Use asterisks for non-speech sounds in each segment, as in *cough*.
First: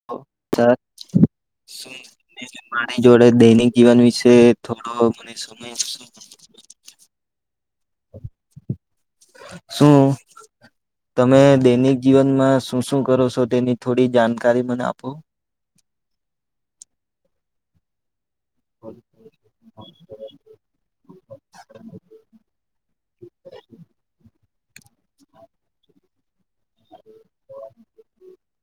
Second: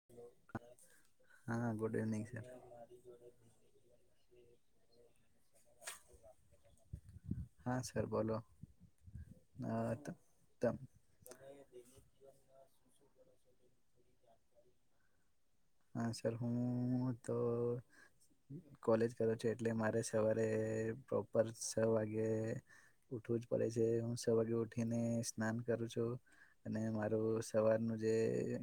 *unintelligible* મારી જોડે દૈનિક જીવન વિશે થોડો મને સમય જશે હા સર બોલો શું તમે *unintelligible* દૈનિક જીવનમાં શું શું કરો છો તેની થોડી જાણકારી મને આપો આજકાલ હું તો કોલેજ કરો છો એટલે મારે સવારે પ્રોપર છ વાગે ઉઠવું જ પડે છે હું સવારે ઉઠીને સ્નાન કરું છું અને મારું સવારનું જે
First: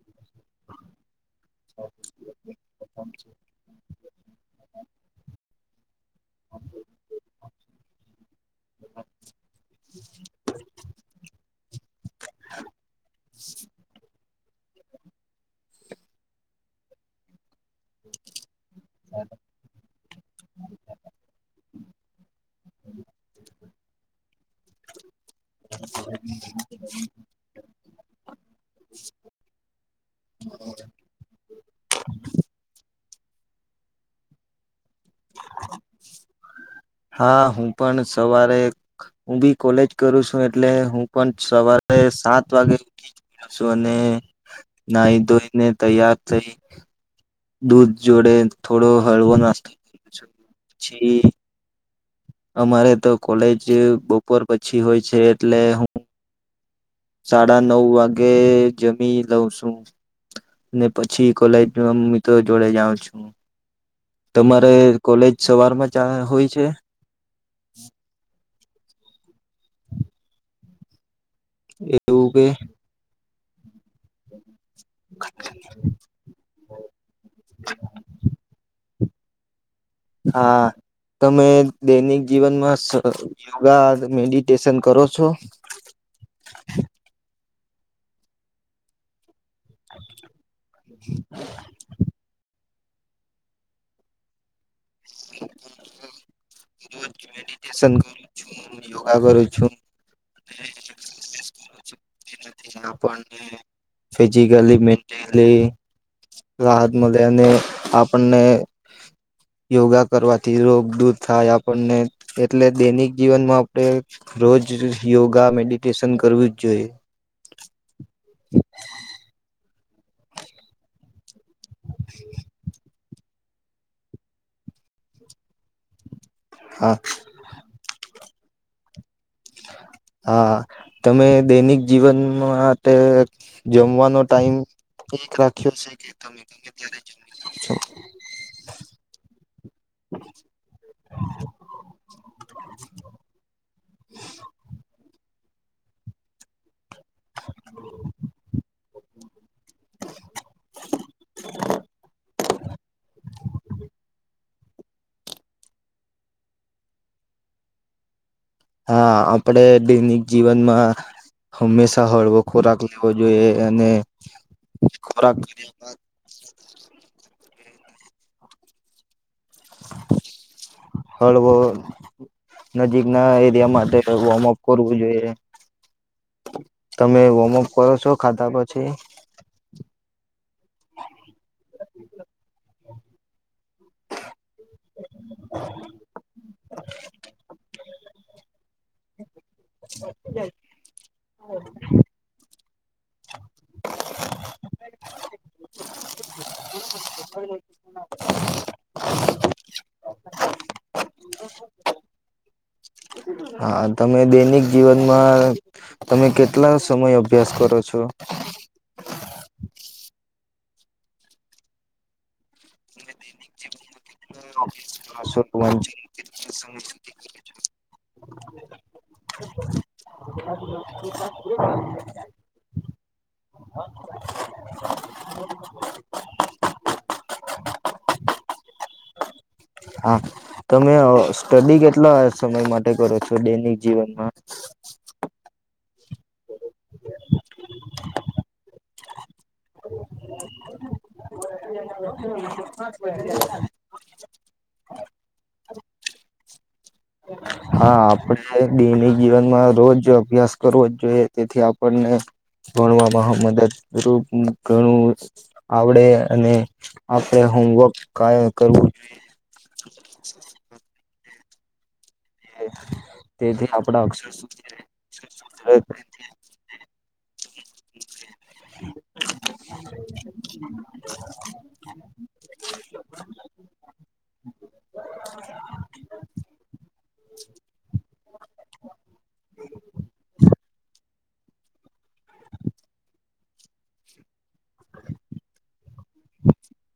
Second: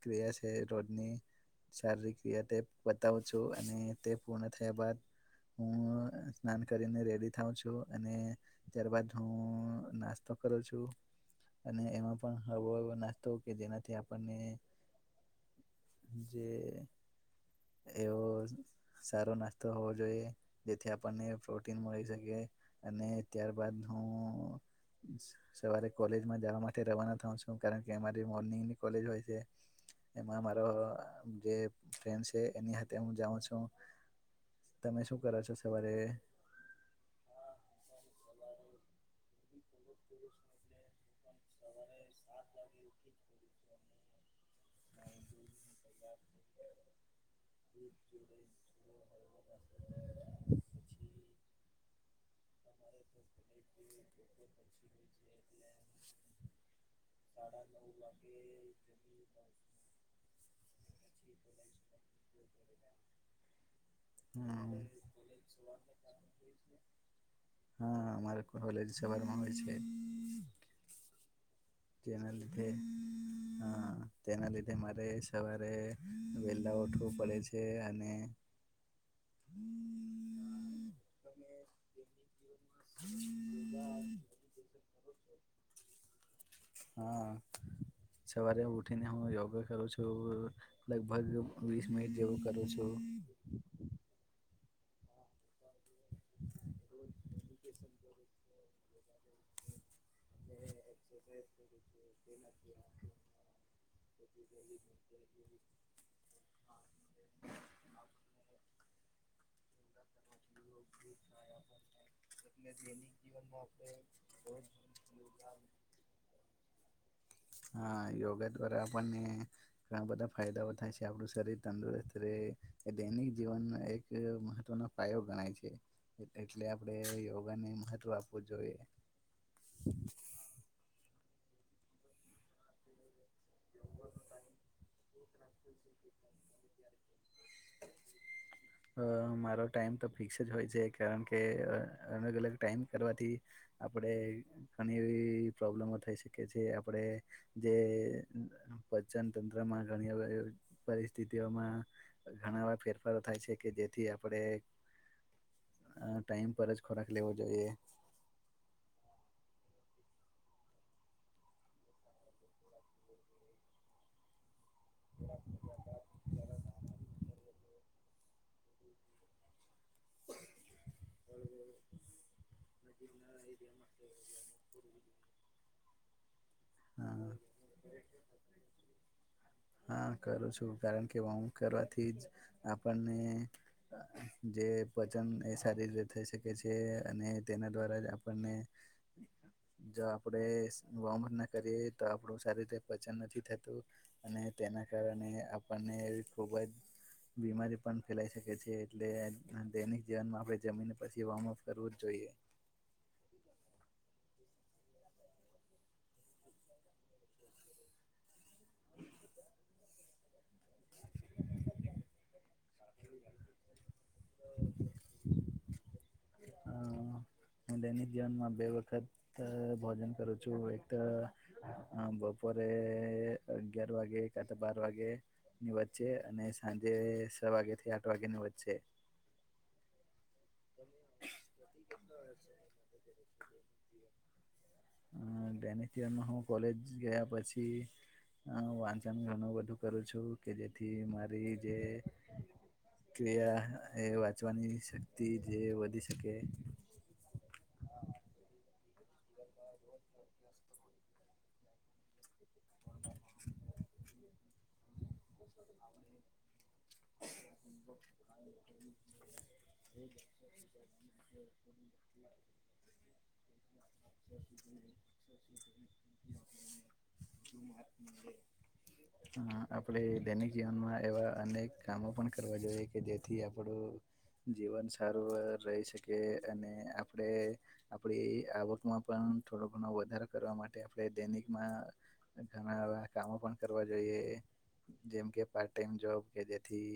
ક્રિયા છે રોડની શારીરિક ક્રિયા તે પતાવું છું અને તે પૂર્ણ થયા બાદ હું સ્નાન કરીને રેડી થાઉં છું અને ત્યાર બાદ હું નાસ્તો કરું છું. અને એમાં પણ હળવો એવો નાસ્તો કે જેનાથી આપણને જે એવો સારો નાસ્તો હોવો જોઈએ જેથી આપણને ફ્રૂટ તે મળી શકે અને ત્યારબદ હું સવારે કોલેજમાં જવા માટે રવાના થાઉ છું. શું કારણ કે અમારી મોર્નિંગની કોલેજ હોય છે એમાં અમારો જે ફ્રેન્ડ છે એની હાથે હું જાઉ છું. તમે શું કરો છો સવારે? હા હું પણ સવારે હું બી કોલેજ કરું છું એટલે હું પણ સવારે સાત વાગે ઊ શું અને નાહી ધોઈને તૈયાર થઈ દૂધ જોડે થોડો હળવો નાસ્તો કર પછી અમારે તો કોલેજ બપોર પછી હોય છે એટલે હું સાડા નવ વાગે જમી લઉં છું. ને પછી કોલેજના મિત્રો જોડે જાઉં છું. તમારે હમ કોલેજ સવારમાં જાવા હોય છે? હા અમારે કોલેજ સવાર માં હોય છે. એવું જેના કે લીધે હ તેના લીધે મારે સવારે વેલા ‌ઊઠવું પડે છે અને હા તમે દૈનિક જીવનમાં સ યોગા મેડિટેશન કરો છો? હા સવારે ઉઠી ને હું યોગ કરું છું લગભગ વીસ મિનિટ જેવું કરું છું. રજ મેડિટેન કરું છું યોગા કરું છું. *unintelligible* તેના આપને ફિજિકલી મેન્ટલી રા મળે અને આપણને યોગા કરવા થી રોગ દૂર થાય આપણને એટલે દૈનિક જીવનમાં આપણે રોજ યોગા મેડિ સ્ટેશન કરવું જ જોઈએ. હા યોગા દ્વારા આપણને ઘણા બધા ફાયદાઓ થાય છે. એ આપણું શરીર તંદુરસ્ત રહે એ દૈનિક જીવનનો એક મહત્વનો પાયો ગણાય છે. એટલે હા. આપણેે યોગાને મહત્વ આપવું જોઈએ. હા તમે દૈનિક જીવન માંટે જમવાનો ટાઈમ એક રાખ્યો છે કે તમે ગમે ત્યારે જમી લો છો? અ મારો ટાઈમ તો ફિક્સ જ હોય છે, કારણ કે અલગ- અલગ ટાઈમ કરવાથી આપડે અણી એવી પ્રોબ્લેમો થઈ શકે છે, આપડે જે જનતંત્રમાં ઘણી હવે પરિસ્થિતિઓમાં ઘણા એવા ફેરફારો થાય છે, કે જેથી આપણે અ ટાઈમ પર જ ખોરાક લેવો જોઈએ. હા આપડે દૈનિક જીવનમાં હંમેશા હળવો ખોરાક લેવો જોઈએ અને ખોરાક લ્યા બાદ હળવો નજીક ના એરિયા માટે વોર્મઅપ કરવું જોઈએ, તમે હા વોર્મઅપ કરો છો ખાધા પછી? હા કરું છું, કારણ કે વોર્મઅપ કરવાથી જ આપણને જે પચન એ સારી રીતે થઈ શકે છે અને તેના દ્વારા જ આપણ ને જો આપડે વોમ ના કરીએ તો આપડું સારી રીતે પચન નથી થતું અને તેના કારણે આપણને ખુબ જ બીમારી પણ ફેલાઈ શકે છે, એટલે હા દૈનિક જીવનમાં આપડણે જમી ને પછી વોર્મઅપ કરવું જ જોઈએ. હા તમે દૈનિક જીવનમાં તમે કેટલા સમય અભ્યાસ છો? *inaudible* *inaudible* *inaudible* *inaudible* હ હું દૈનિક જીવનમાં બે વખત ત ભોજન કરું છું, એક ત અ બપોરે અગિયાર વાગે કા તો બાર વાગે ની વચ્ચે અને સાંજે છ વાગે થી આઠ વાગે ની વચ્ચે. હા તમે સ્ટડી કેટલા સમય માટે કરો છો દૈનિક જીવનમા? અ દૈનિક માં હું કોલેજ ગયા પછી વાંચન ઘણું બધું કરું છું, કે જેથી મારી જે ક્રિયા એ વાંચવાની શક્તિ જે વધી શકે? હા, આપણે દૈનિક જીવનમાં રોજ અભ્યાસ કરવો જ જોઈએ, તેથી આપણને ભણવામાં મદદરૂપ ઘણું આવડે અને આપણે હોમવર્ક કાયમ કરવું જ જોઈએ. *inaudible* તેથી આપડા અક્ષર સુધરે *inaudible* *inaudible* હા આપડ દૈનિક જીવનમાં એવા અનેક કામો પણ કરવા જોઈએ કે જેથી આપડું જીવન સારું રહી શકે અને આપણે આપડી આવક માં પણ થોડો ઘણો વધારો કરવા માટે આપણે દૈનિકમાં ઘણા એવા કામો પણ કરવા જોઈએ. જેમ કે પાર્ટ ટાઈમ જોબ કે જેથી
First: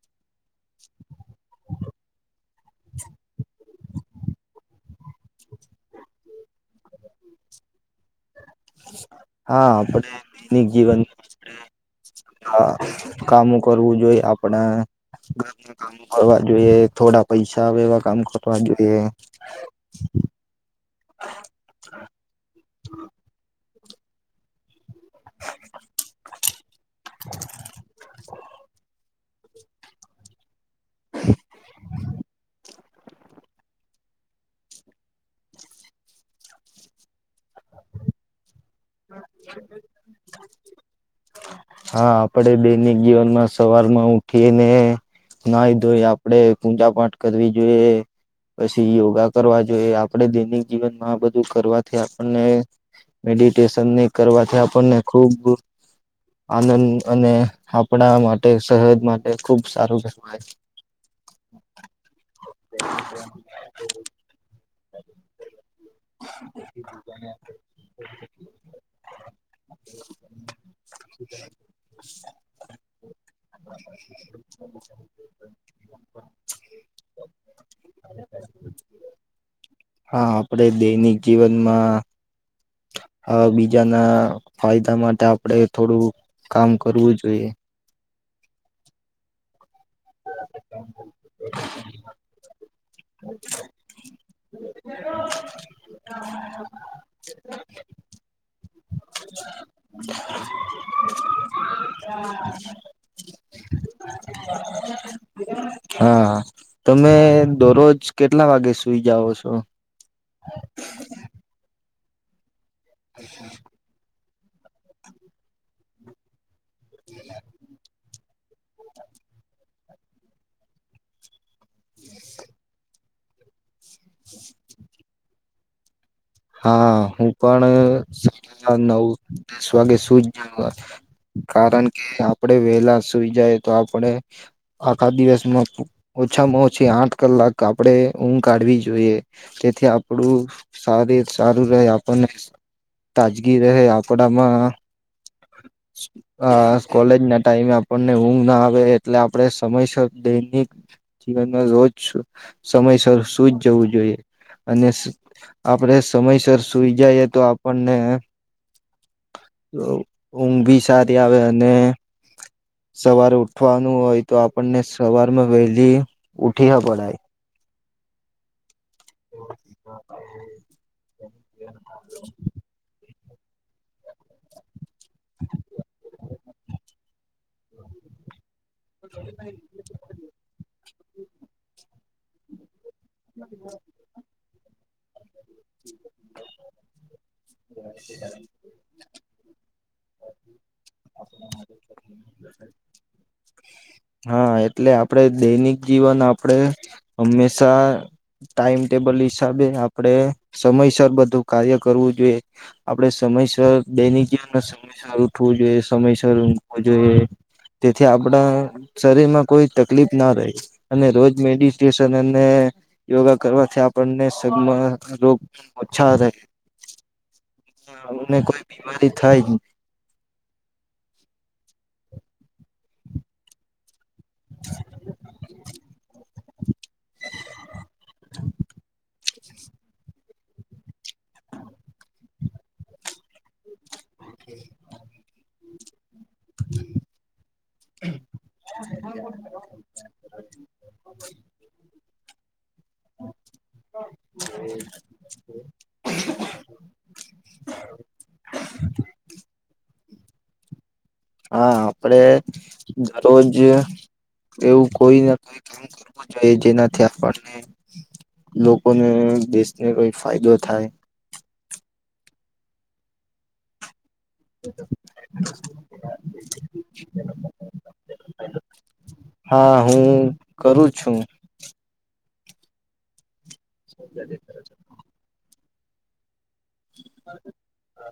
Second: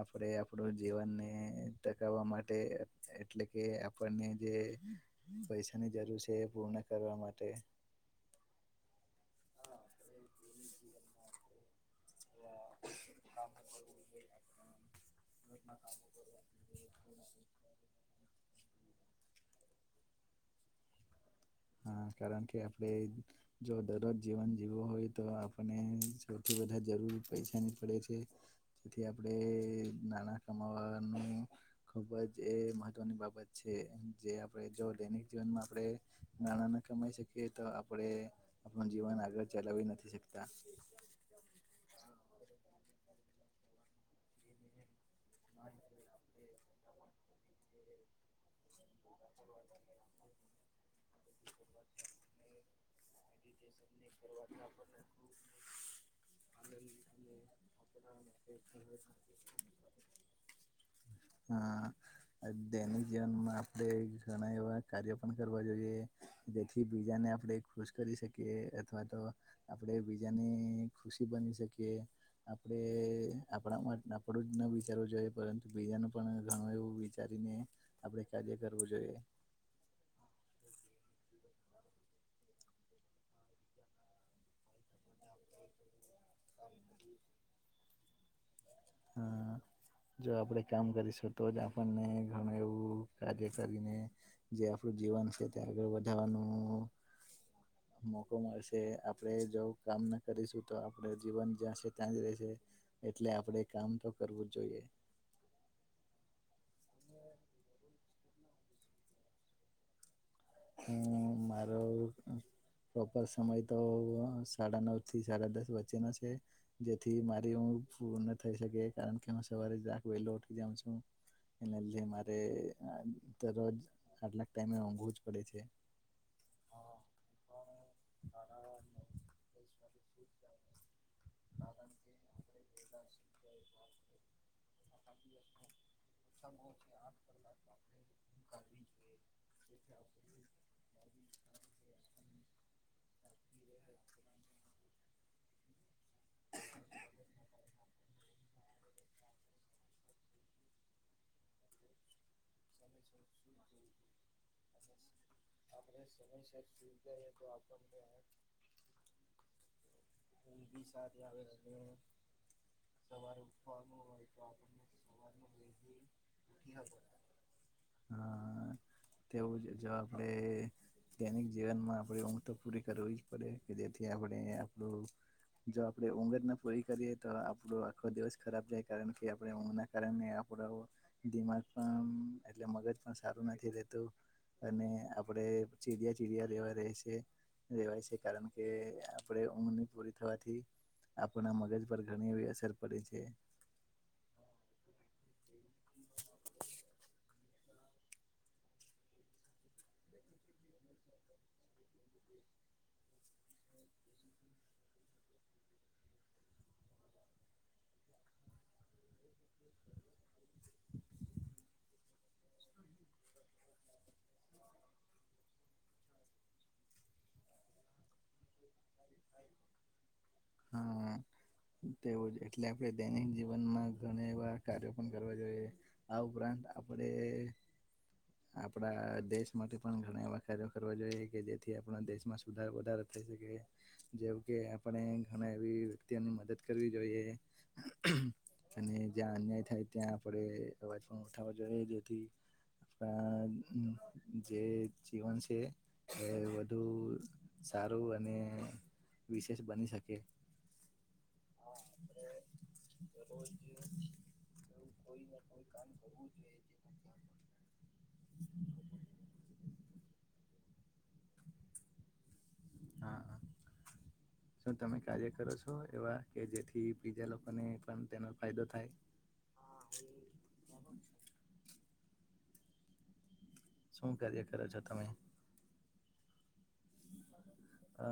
આપણે આપણું જીવનને ને ટકાવવા માટે એટલે કે આપણને જે પૈસા ની જરૂર છે એ પૂર્ણ કરવા માટે હા આપને દૈનિક જીવન હા કામો કરવું જોઈએ આપણે ગામ ના કામો કરવા જોઈએ થોડા પૈસા આવે એવા કામ કરવા જોઈએ. હા. હા કારણ કે આપડે જો દરરોજ જીવન જીવો હોય તો આપને સૌથી વધાર જરૂર પૈસાની પડે છે. તેથી આપડણે નાણા કમાવાનું ખુબ જ એ મહત્વની બાબત છે. છે જે આપણે જો દૈનિક જીવનમાં આપણે નાણાં ના કમાઈ શકીએ તો આપડે આપણ જીવન આગળ ચલાવી નથી શકતા. હા આપડે બેનિક જીવનમાં સવાર માં ઉઠીને નાઈ ધોઈ આ આપડે પૂજા પાઠ કરવી જોઈએ પછી યોગા કરવા જોઈએ આપડે દૈનિક જીવન આ બધું કરવાથી આપણને મેડિટેશનની કરવાથી આપણને ખુબ આનંદ અને આપણા માટે સહદ માટે ખુબ સારું કહેવાય. હા દૈનિક જીવનમાં આપણેે ઘણા એવા કાર્યો પણ કરવા જોઈએ. જેથી બીજાને આપડે ખુશ કરી શકીએ અથવા તો આપણેે બીજાને ખુશી બની શકીએ. આપડે આપણા માટે આપણું જ ના વિચારવું જોઈએ પરંતુ બીજાનું પણ ઘણું એવું વિચારીને આપડે કાર્ય કરવું જોઈએ. હા આપડે દૈનિક જીવનમાં હ બીજાના ફાયદા માટે આપડે થોડું કામ કરવું જોઈએ. હા જો આપણેે કામ કરીશું તો જ આપણને ઘણું એવું કાર્ય કરીને જે આપણું જીવન છે તે આગળ વધારવાનું મોકો મળશે આપ આપણે જો કામ ન કરીશું તો આપડે જીવન જ્યાં છે ત્યાં જ રહેશે એટલે આપડે કામ તો કરવું જોઈએ. હા તમે દરરોજ કેટલા વાગે સુઈ જાઓ છો? હું મારો પ્રોપર સમય તો તોવા સાડા નવ થી સાડા દસ વચ્ચેનો છે. જેથી મારી હુગ પૂર્ણ થઈ શકે કારણ કે હું સવારે જાક વેલો ઉઠી જાવ છું. એના લીધે મારે આ તરરોજ આટલાક ટાઈમે ઉંઘવું જ પડે છે. હા હું પણ સા *inaudible* નવ દસ વાગે સુુંઈજ જાઉ કારણ કે આપડે વેલા સુઈ જાયે તો આપડે આખા દિવસમાં ઓછામાં ઓછી આઠ કલાક આપડે ઊઘ કાઢવી જોઈએ તેથી આપડું સારી સારું રહે આપણને તાજગી રહે આપડામાં આ કોલેજ ના ટાઈમે આપ આપણને ઊંઘ ના આવે એટલે આપડે સમયસર દૈનિક જીવનમાં રોજ સમયસર સુઈજ જવું જોઈએ અને આપડે સમયસર સુઈ જઈએ તો આપણને *inaudible* ઊંઘ ભી સારી આવે અને સવારે ઉઠવાનું હોય તો આપણને સવારમાં વહેલી ઉઠી હો પડાય હા, તેવું જે જો આપડે દૈનિક જીવનમાં આપડે ઊઘ તો પૂરી કરવી પડે કે જેથી આપડે આપડુ જો આપડે ઊઘ જ ના પૂરી કરીએ તો આપડો આખો દિવસ ખરાબ જાય કારણ કે આપણે ઊંઘના કારણે આપરો દિમાગ પણ એટલે મગજ સારું નથી રેતું અને આપડે ચીડિયા ચીડિયા જેવા રેવાય છે. રેવાય છે કારણ કે આપડે ઊંઘની પૂરી થવાથી આપણાના મગજ પર ઘણી એવી અસર પડે છે. હા એટલે આપડે દૈનિક જીવન આપડે હંમેશા ટાઈમ ટેબલ હિસાબે આપડે સમયસર બધું કાર્ય કરવું જોઈએ. આપડે સમયસર દૈનીક જીવનમા સમયસર ઉઠવું જોઈએ. સમયસર ઊઘવુ જોઈએ, તેથી આપડા શરીર માં કોઈ તકલીફ ના રહે. અને રોજ મેડિટેશન અને યોગા કરવાથી આપણને સગમાં રોગ ઓછા આવે કે *inaudible* *inaudible* એમ ને કોઈ બીમારી થાય નઈ. હા તેવું જ એટલે આપડે દૈનિક જીવનમાં ઘણી વાર કાર્યો પણ કરવા જોઈએ. આ ઉપરાંત આપડે આપડા દેશ માટે પણ ઘણા એવા કાર્યો કરવા જોઈએ કે જેથી આપણા દેશમાં સુધાર વધારા થઈ શકે, જેમ કે આપણે ઘણા એવી વ્યક્તિઓની મદદ કરવી જોઈએ. અને જ્યાં અન્યાય થાય ત્યાં આપડે અવાજ પણ ઉઠાવવો જોઈએ. જેથી *inaudible* *inaudible* પણા જે જ જીવન છે વધુ સારું અને વિશેષ બની શકે. હા આપડે રોજ એવું કોઈ નથી કે, બચાયે જેનાથી આપણને, લોકોને, દેશને કઈક ફાયદો થાય. *inaudible* હા, શું તમે કાર્ય કરો છો એવા કે જેથી બીજા લોકોને પણ તેનો ફાયદો થાય? હા હું કરું છું. શું કાર્ય કરો છો તમે? *inaudible* *inaudible* *unintelligible* અ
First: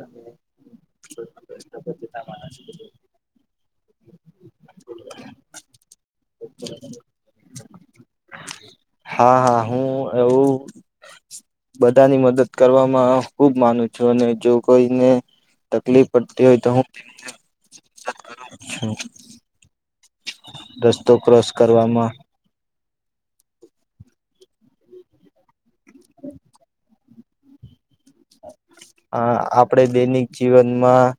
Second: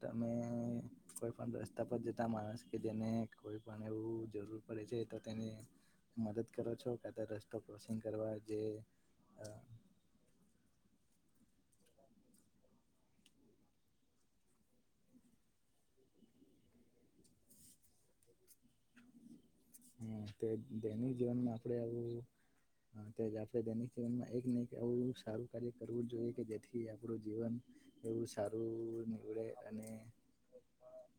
તમે કોઈ પણ રસ્તા પર જતા માણસ કે જેને કોઈ પણ એવું જરૂર પડે છે તો તેને મદદ કરો છો કાતો રસ્તો ક્રોસિંગ કરવા જે હા હા હું એવું બધાની મદદ કરવામાં ખુબ માનું છું અને જો કોઈને તકલીફ પડતી હોય તો હું *inaudible* *inaudible* હમ તે રસ્તો દૈનિક ક્રોસ જીવનમાં આપડે કરવામાં આવું તેજ આપણે દૈનિક જીવનમાં એક ને એક એ સારું કાર્ય કરવું જ જોઈએ કે જેથી આપણું જીવન એવું સારું આ નીવડે આપણે અને દૈનિક જીવનમાં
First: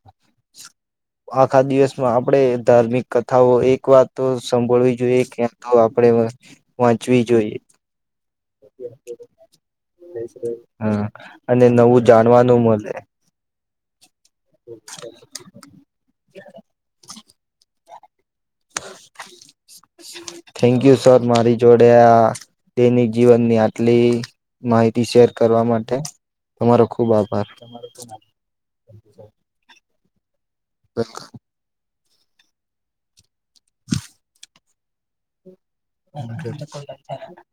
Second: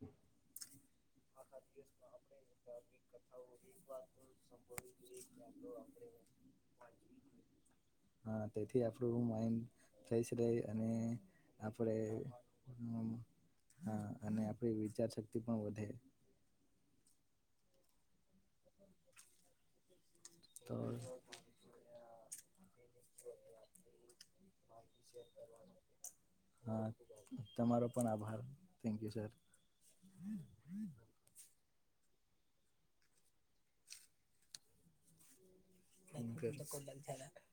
આખા દિવસમાં આપણે ધાર્મિક કથાઓ એક વાત તો સંભોળવી જોઈએ ક્યાં તો આપણે વાંચવી જોઈએ હા તેથી આપડું હું માઈન થઈ શકે અને હા અને આપણે નવું જાણવાનું મળે હમ્મ. હા અને આપડી વિચાર શક્તિ પણ વધે તો થેન્ક યુ સર મારી જોડે આ તેની જીવનની આટલી માહિતી શેર કરવા માટે તમારો હા ખુબ આભાર. તમારો પણ થેન્ક યુ સર. હમ્મ *unintelligible* *unintelligible*